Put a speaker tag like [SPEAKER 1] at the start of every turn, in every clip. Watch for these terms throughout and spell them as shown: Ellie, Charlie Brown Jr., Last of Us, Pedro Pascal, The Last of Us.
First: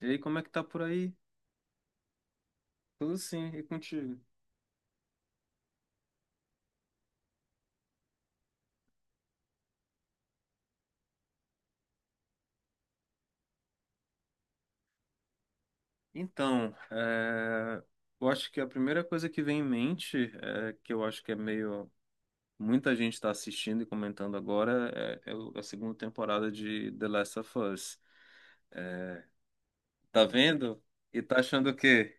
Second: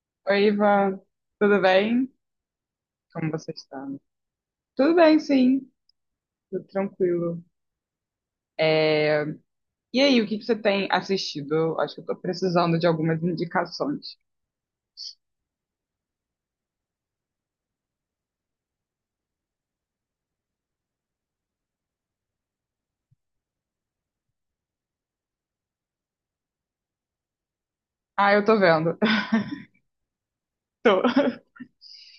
[SPEAKER 1] E aí, como é
[SPEAKER 2] Oi,
[SPEAKER 1] que tá por
[SPEAKER 2] Ivan,
[SPEAKER 1] aí?
[SPEAKER 2] tudo bem?
[SPEAKER 1] Tudo
[SPEAKER 2] Como
[SPEAKER 1] sim,
[SPEAKER 2] você
[SPEAKER 1] e
[SPEAKER 2] está?
[SPEAKER 1] contigo?
[SPEAKER 2] Tudo bem, sim, tudo tranquilo. É, E aí, o que que você tem assistido? Eu Acho que eu tô precisando de algumas indicações.
[SPEAKER 1] Então, é, eu acho que a primeira coisa que vem em mente, que eu acho que é meio. Muita gente está assistindo e comentando agora, a segunda temporada de The Last of Us.
[SPEAKER 2] Ah, eu tô vendo.
[SPEAKER 1] Tá vendo?
[SPEAKER 2] Tô.
[SPEAKER 1] E tá achando o quê?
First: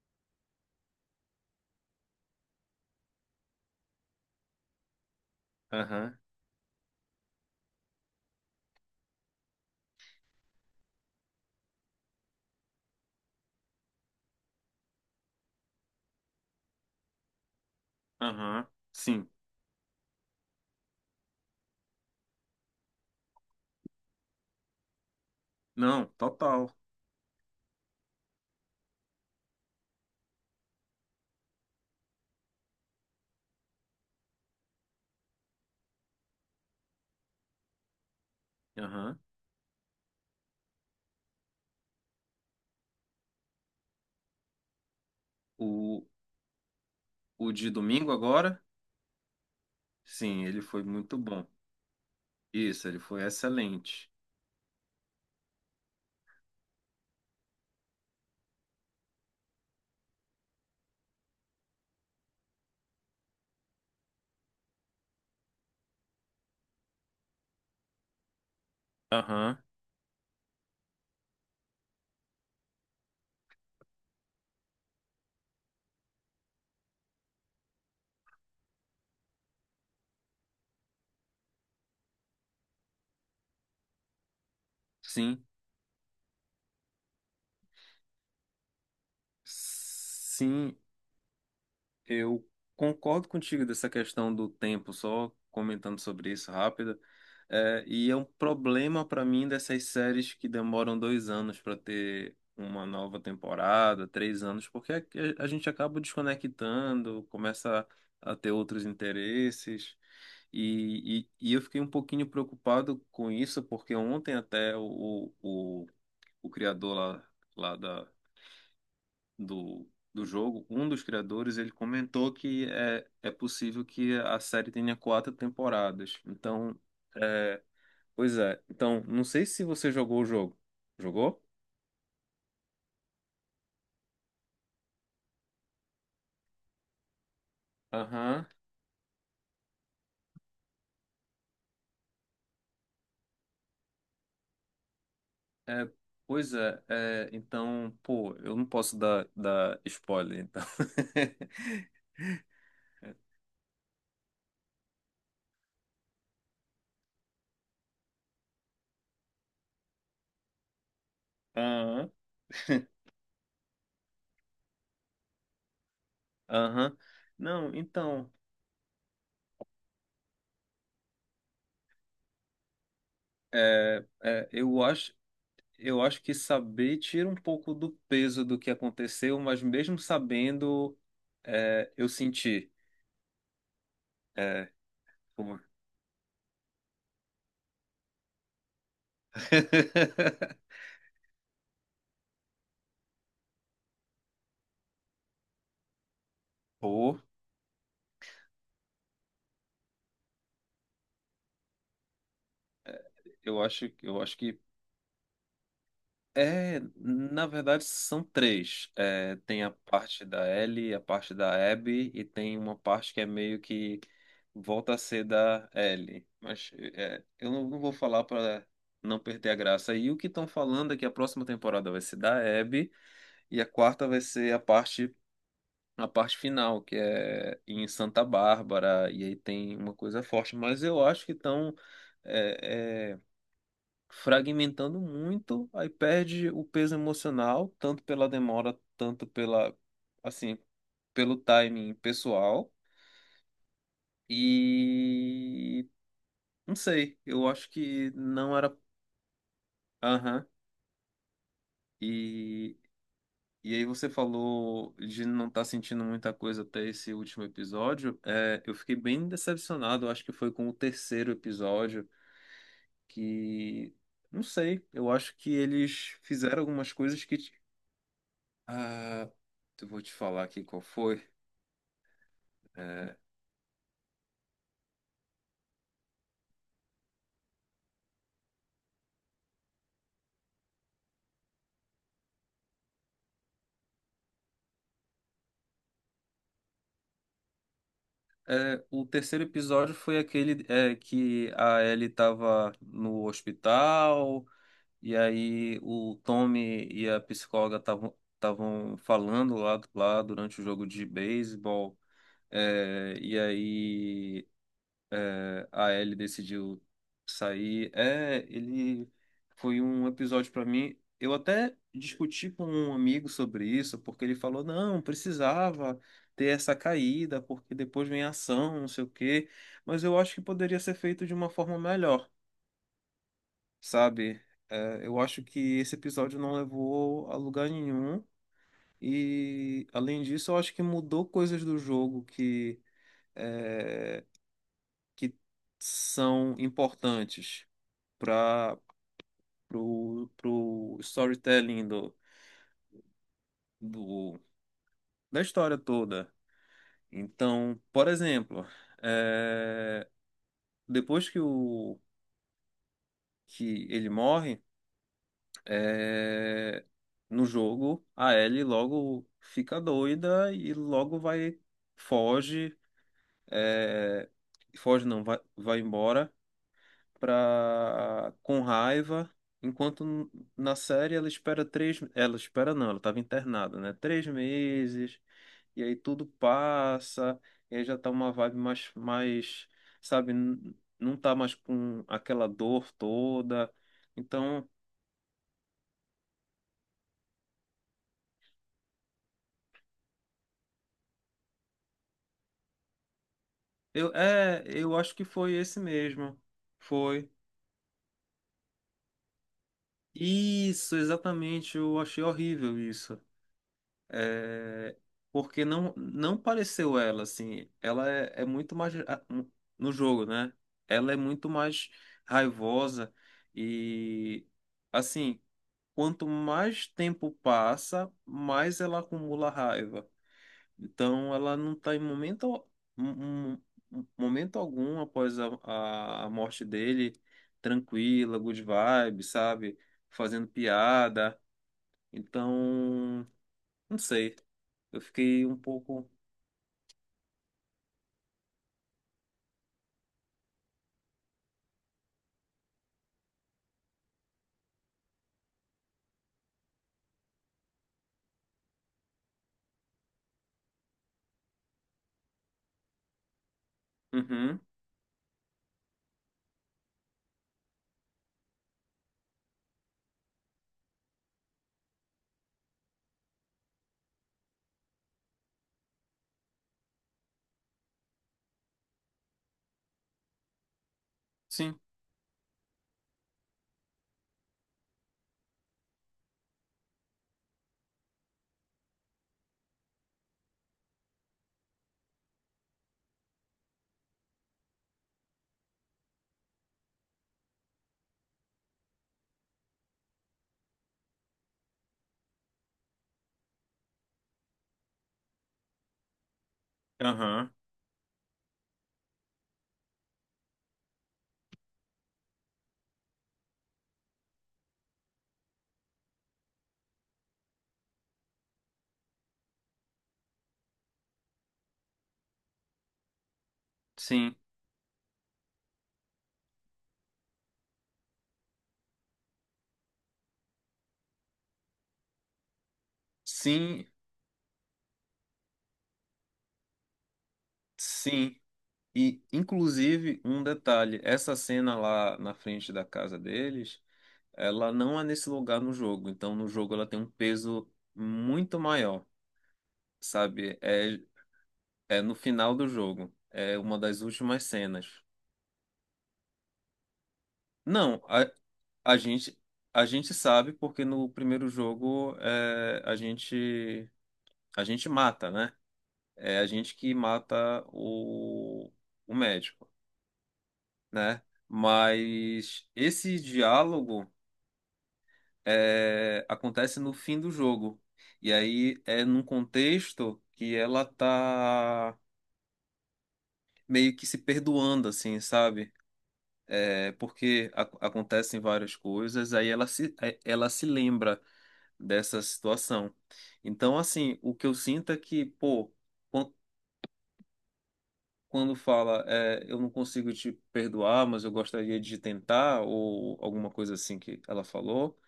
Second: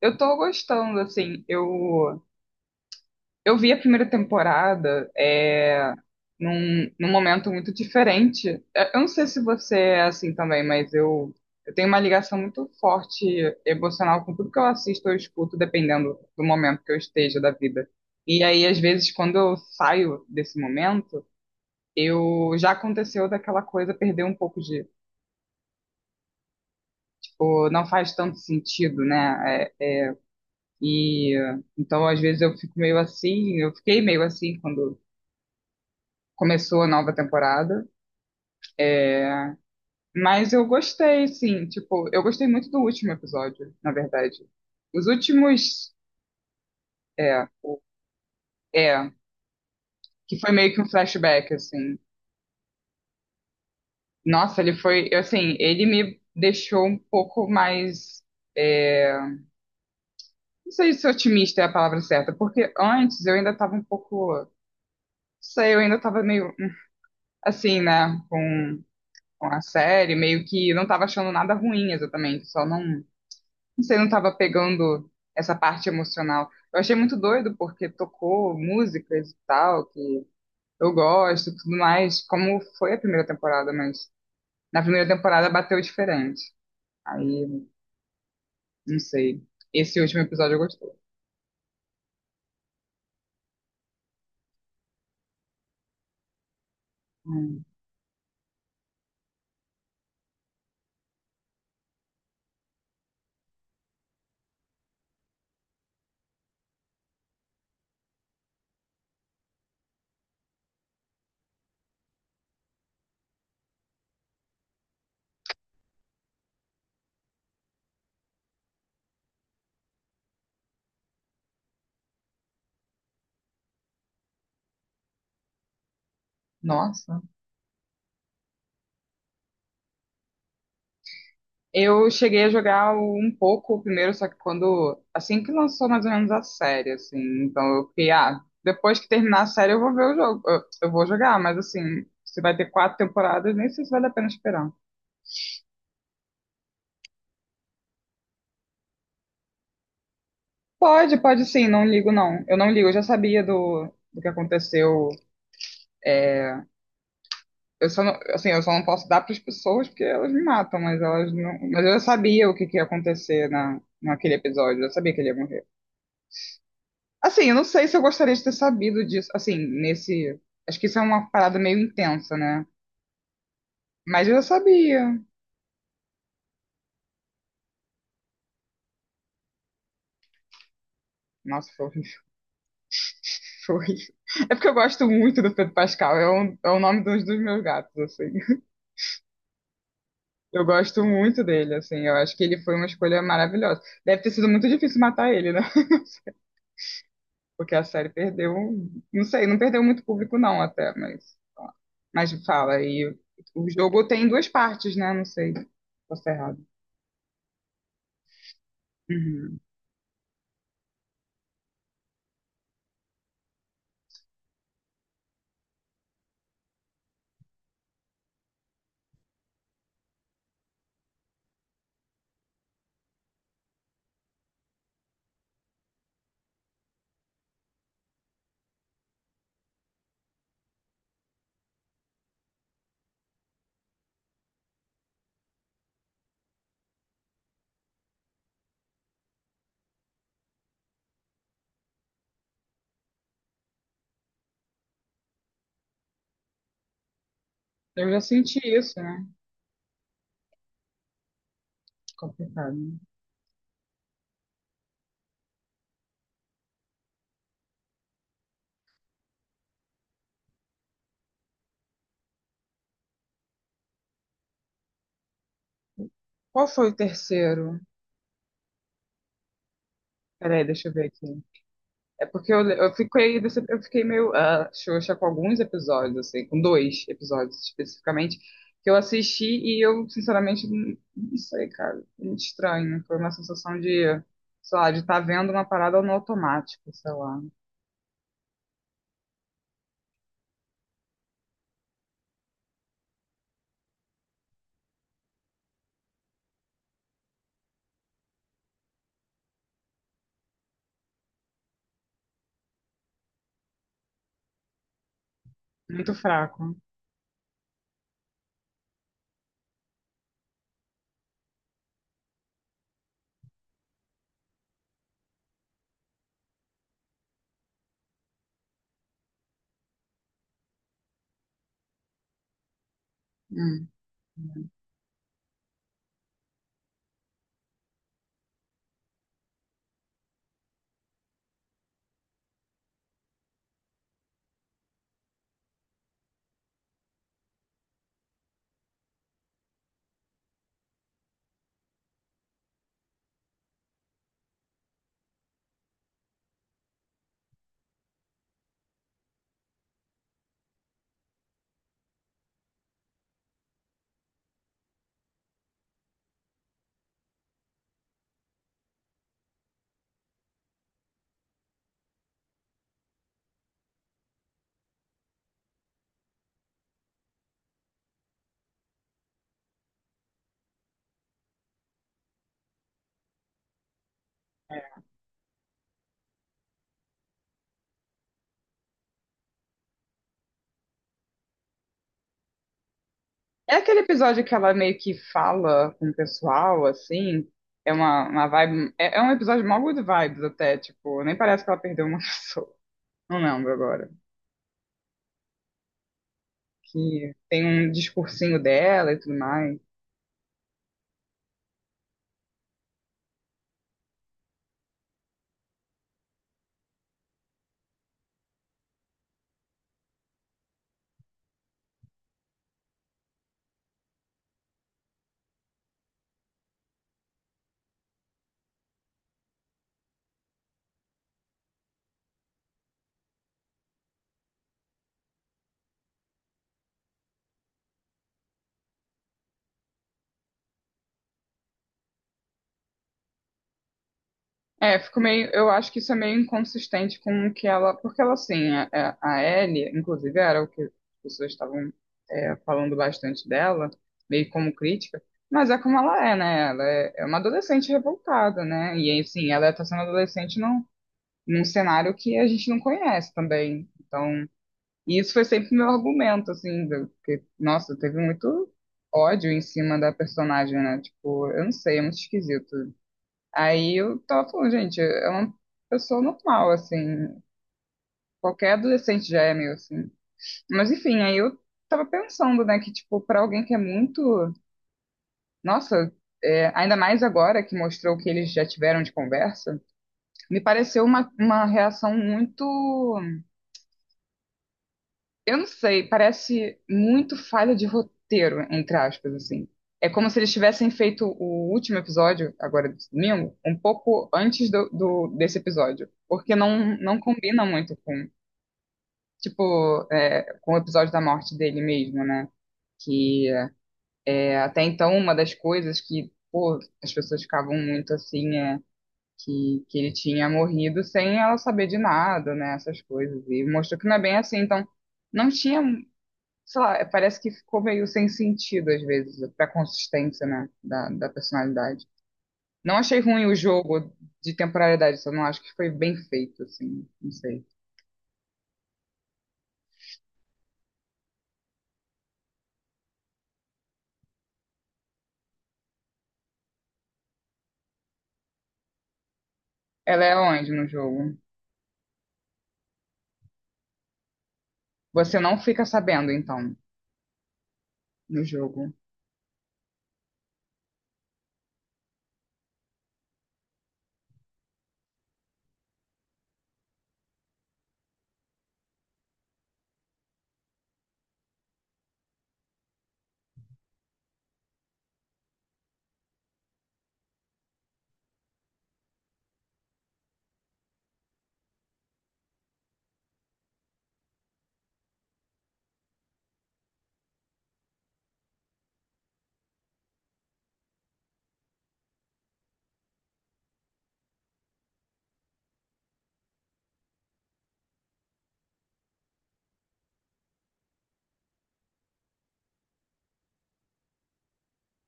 [SPEAKER 2] Eu tô gostando, assim, eu vi a primeira temporada, é,
[SPEAKER 1] Aham,
[SPEAKER 2] num, num momento muito diferente. Eu não sei se você é assim também, mas eu tenho uma ligação muito forte emocional com tudo que eu assisto ou escuto, dependendo do momento que eu esteja da vida. E aí,
[SPEAKER 1] aham,
[SPEAKER 2] às vezes,
[SPEAKER 1] sim.
[SPEAKER 2] quando eu saio desse momento, eu já aconteceu daquela coisa perder um pouco de,
[SPEAKER 1] Não, total.
[SPEAKER 2] tipo, não faz tanto sentido, né? E então, às vezes, eu fico meio assim, eu fiquei meio assim quando começou a nova temporada.
[SPEAKER 1] Aham.
[SPEAKER 2] Mas eu gostei, sim. Tipo, eu gostei muito do último episódio, na verdade. Os últimos.
[SPEAKER 1] O,
[SPEAKER 2] É,
[SPEAKER 1] o de
[SPEAKER 2] o-
[SPEAKER 1] domingo agora?
[SPEAKER 2] é, que
[SPEAKER 1] Sim,
[SPEAKER 2] foi
[SPEAKER 1] ele
[SPEAKER 2] meio que
[SPEAKER 1] foi
[SPEAKER 2] um
[SPEAKER 1] muito bom.
[SPEAKER 2] flashback, assim.
[SPEAKER 1] Isso, ele foi excelente.
[SPEAKER 2] Nossa, ele foi. Assim, ele me deixou um pouco mais. é, não sei se otimista é a palavra certa, porque antes eu ainda tava um pouco. Não sei, eu ainda tava meio. Assim, né? Com
[SPEAKER 1] Aham,
[SPEAKER 2] a série, meio que não tava achando nada ruim exatamente, só não. Você não estava pegando essa parte emocional. Eu achei muito doido porque tocou músicas e tal, que eu gosto e tudo mais, como foi a primeira temporada, mas na primeira
[SPEAKER 1] sim.
[SPEAKER 2] temporada bateu diferente. Aí, não sei. Esse último episódio eu
[SPEAKER 1] Sim,
[SPEAKER 2] gostei.
[SPEAKER 1] eu concordo contigo dessa questão do tempo, só comentando sobre isso rápido.
[SPEAKER 2] Hum.
[SPEAKER 1] É, e é um problema para mim dessas séries que demoram dois anos para ter uma nova temporada, três anos, porque a gente acaba desconectando, começa a ter outros interesses. E eu fiquei um pouquinho preocupado com isso, porque ontem até o criador lá, lá da, do, do jogo, um dos criadores, ele comentou que é possível que a série tenha quatro temporadas. Então,
[SPEAKER 2] Nossa.
[SPEAKER 1] é, pois é. Então, não sei se você jogou o jogo. Jogou?
[SPEAKER 2] Eu cheguei a jogar um pouco o primeiro, só que quando. Assim que lançou mais ou menos a série, assim. Então eu fiquei, ah,
[SPEAKER 1] Aham.
[SPEAKER 2] depois que terminar a série eu vou ver o jogo. Eu vou jogar, mas assim, se vai ter quatro temporadas, nem sei se vale a pena esperar.
[SPEAKER 1] É, pois é, é. Então, pô, eu não posso dar spoiler, então.
[SPEAKER 2] Pode, pode sim, não ligo não. Eu não ligo, eu já sabia do que aconteceu. Eu só não, assim, eu só não posso dar para as pessoas porque elas me matam, mas elas não, mas eu já
[SPEAKER 1] Aham.
[SPEAKER 2] sabia que ia acontecer naquele episódio, eu já sabia que ele ia morrer.
[SPEAKER 1] Aham.
[SPEAKER 2] Assim, eu não
[SPEAKER 1] Não,
[SPEAKER 2] sei se eu
[SPEAKER 1] então,
[SPEAKER 2] gostaria de ter sabido disso, assim, nesse, acho que isso é uma parada meio intensa, né? Mas eu já
[SPEAKER 1] eu
[SPEAKER 2] sabia.
[SPEAKER 1] acho, eu acho que saber tira um pouco do peso do que aconteceu, mas mesmo sabendo,
[SPEAKER 2] Nossa, foi, horrível,
[SPEAKER 1] eu senti.
[SPEAKER 2] foi horrível. É porque
[SPEAKER 1] É,
[SPEAKER 2] eu gosto muito do
[SPEAKER 1] como-
[SPEAKER 2] Pedro Pascal, é é o nome dos meus gatos, assim. Eu gosto muito dele, assim. Eu acho que ele foi uma escolha maravilhosa. Deve ter sido muito difícil matar ele, né?
[SPEAKER 1] Pô,
[SPEAKER 2] Porque a série perdeu. Não sei, não perdeu muito público, não, até, mas. Mas fala, e o jogo
[SPEAKER 1] eu
[SPEAKER 2] tem
[SPEAKER 1] acho
[SPEAKER 2] duas
[SPEAKER 1] que.
[SPEAKER 2] partes, né? Não sei. Posso errado.
[SPEAKER 1] É, na verdade são três. É,
[SPEAKER 2] Uhum.
[SPEAKER 1] tem a parte da Ellie, a parte da Abby e tem uma parte que é meio que volta a ser da Ellie. Mas é, eu não vou falar para não perder a graça. E o que estão falando é que a próxima temporada vai ser da Abby e a quarta vai ser a parte final, que é em Santa Bárbara, e aí tem uma coisa forte, mas eu acho que estão fragmentando muito, aí perde o peso emocional, tanto pela demora, assim, pelo timing pessoal, e não sei, eu acho
[SPEAKER 2] Eu
[SPEAKER 1] que
[SPEAKER 2] já
[SPEAKER 1] não
[SPEAKER 2] senti
[SPEAKER 1] era.
[SPEAKER 2] isso, né?
[SPEAKER 1] Aham. E
[SPEAKER 2] Complicado.
[SPEAKER 1] E aí você falou de não estar sentindo muita coisa até esse último episódio. É, eu fiquei bem decepcionado, acho que foi com o terceiro episódio, que não sei, eu acho que eles fizeram
[SPEAKER 2] Qual foi
[SPEAKER 1] algumas
[SPEAKER 2] o
[SPEAKER 1] coisas que.
[SPEAKER 2] terceiro?
[SPEAKER 1] Ah, eu vou te falar aqui
[SPEAKER 2] Peraí,
[SPEAKER 1] qual
[SPEAKER 2] deixa eu ver
[SPEAKER 1] foi.
[SPEAKER 2] aqui. É porque eu
[SPEAKER 1] É,
[SPEAKER 2] fiquei, eu fiquei meio ah, xoxa com alguns episódios, assim, com dois episódios especificamente, que eu assisti e eu, sinceramente, não, não sei, cara. Foi muito estranho. Foi uma sensação de, sei lá, de estar vendo uma parada no automático, sei lá.
[SPEAKER 1] o terceiro episódio foi aquele que a Ellie estava no hospital. E aí o Tommy e a psicóloga estavam falando lá durante o jogo de beisebol. é, e aí a
[SPEAKER 2] Muito
[SPEAKER 1] Ellie
[SPEAKER 2] fraco.
[SPEAKER 1] decidiu sair. É, ele foi um episódio para mim. Eu até discuti com um amigo sobre isso, porque ele falou, não, precisava ter essa caída, porque depois vem a ação, não sei o quê. Mas eu acho que poderia ser feito de uma forma melhor,
[SPEAKER 2] Hum.
[SPEAKER 1] sabe? É, eu acho que esse episódio não levou a lugar nenhum. E, além disso, eu acho que mudou coisas do jogo que, é, que são importantes para pro storytelling do, da história toda. Então, por exemplo, é, depois que ele morre. é, no jogo, a Ellie logo fica doida e logo vai, foge, é, foge não, vai, vai embora pra, com raiva, enquanto na série ela ela espera não, ela estava internada, né? Três meses, e aí tudo passa, e aí já tá uma vibe mais, sabe, não tá mais com aquela dor toda,
[SPEAKER 2] É aquele episódio que
[SPEAKER 1] então
[SPEAKER 2] ela meio que fala com o pessoal, assim. É uma vibe. É um episódio mó good vibes até, tipo, nem parece que ela perdeu uma pessoa. Não lembro agora.
[SPEAKER 1] eu, eu acho que foi esse mesmo. Foi.
[SPEAKER 2] Que tem um discursinho dela e tudo mais.
[SPEAKER 1] Isso, exatamente. Eu achei horrível isso. É, porque não pareceu ela, assim. Ela é muito mais. No jogo, né? Ela é muito mais raivosa. E, assim, quanto mais tempo passa, mais ela acumula raiva. Então, ela não está em momento, um- um- momento algum após a morte dele, tranquila, good vibe, sabe? Fazendo piada. Então, não sei.
[SPEAKER 2] É,
[SPEAKER 1] Eu
[SPEAKER 2] fico
[SPEAKER 1] fiquei
[SPEAKER 2] meio,
[SPEAKER 1] um
[SPEAKER 2] eu acho que
[SPEAKER 1] pouco.
[SPEAKER 2] isso é meio inconsistente com o que ela, porque ela assim, a Ellie, inclusive era o que as pessoas estavam falando bastante dela, meio como crítica, mas é como ela é, né? Ela é uma adolescente revoltada, né? E assim, ela está sendo adolescente num cenário que a gente não conhece também. Então,
[SPEAKER 1] Uhum,
[SPEAKER 2] e isso foi sempre meu argumento, assim, do, que, nossa, teve muito ódio em cima da personagem, né? Tipo, eu não sei, é muito esquisito. Aí eu tava falando, gente, é uma pessoa normal, assim, qualquer adolescente já é meio assim. Mas enfim, aí eu
[SPEAKER 1] sim.
[SPEAKER 2] tava pensando, né, que, tipo, pra alguém que é muito. Nossa, é, ainda mais agora que mostrou o que eles já tiveram de conversa, me pareceu uma reação muito, eu não sei, parece muito falha de roteiro, entre aspas, assim. É como se eles tivessem feito o último episódio, agora do domingo, um pouco antes desse episódio. Porque não, não
[SPEAKER 1] Aham,
[SPEAKER 2] combina muito com, tipo, é, com o episódio da morte dele mesmo, né? Que é, até então uma das coisas que, pô, as pessoas ficavam muito assim, que ele tinha morrido sem ela saber de nada, né? Essas coisas. E mostrou que não é bem
[SPEAKER 1] sim.
[SPEAKER 2] assim, então não tinha, sei lá, é, parece que ficou meio sem sentido às vezes, pra consistência, né, da personalidade. Não achei ruim o
[SPEAKER 1] Sim,
[SPEAKER 2] jogo de temporalidade, só não acho que foi bem feito, assim, não sei.
[SPEAKER 1] sim. E, inclusive, um detalhe: essa cena lá na frente da casa deles, ela não é nesse lugar no jogo. Então, no jogo, ela tem um peso muito maior,
[SPEAKER 2] Ela é
[SPEAKER 1] sabe?
[SPEAKER 2] onde no
[SPEAKER 1] É
[SPEAKER 2] jogo?
[SPEAKER 1] É no final do jogo. É uma das últimas cenas.
[SPEAKER 2] Você não fica sabendo, então,
[SPEAKER 1] Não,
[SPEAKER 2] no jogo.
[SPEAKER 1] a gente sabe porque no primeiro jogo a gente mata, né? É a gente que mata o médico, né? Mas esse diálogo acontece no fim do jogo. E aí é num contexto que ela tá meio que se perdoando, assim, sabe? Porque acontecem várias coisas, aí ela se, é- ela se lembra dessa situação. Então, assim, o que eu sinto é que, pô, quan- quando fala, eu não consigo te perdoar, mas eu gostaria de tentar, ou alguma coisa assim que ela falou,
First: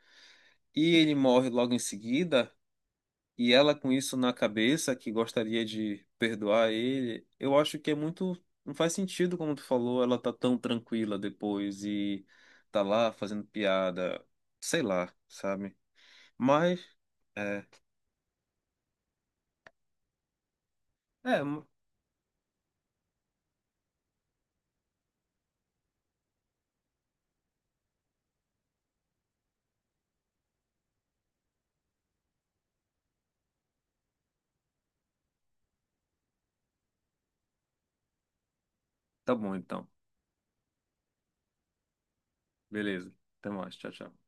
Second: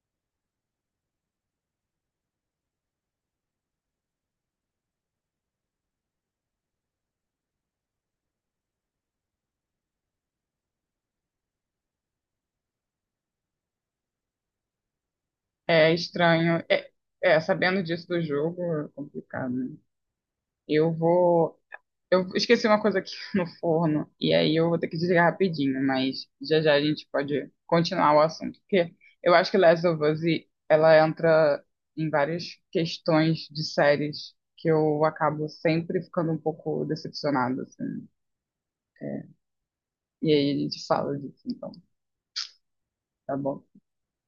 [SPEAKER 1] e ele morre logo em seguida. E ela com isso na cabeça, que gostaria de perdoar ele, eu acho que é muito. Não faz sentido, como tu falou, ela tá tão tranquila depois e tá lá fazendo piada, sei lá, sabe?
[SPEAKER 2] É estranho.
[SPEAKER 1] Mas, é.
[SPEAKER 2] Sabendo disso do jogo é complicado, né? Eu
[SPEAKER 1] É,
[SPEAKER 2] vou. Eu esqueci uma coisa aqui no forno e aí eu vou ter que desligar rapidinho, mas já já a gente pode continuar o assunto, porque eu acho que Last of Us ela entra em várias questões de séries que eu acabo sempre ficando um pouco decepcionada, assim. é,
[SPEAKER 1] tá bom então.
[SPEAKER 2] E aí a gente fala disso, então,
[SPEAKER 1] Beleza.
[SPEAKER 2] tá
[SPEAKER 1] Até
[SPEAKER 2] bom?
[SPEAKER 1] mais. Tchau, tchau.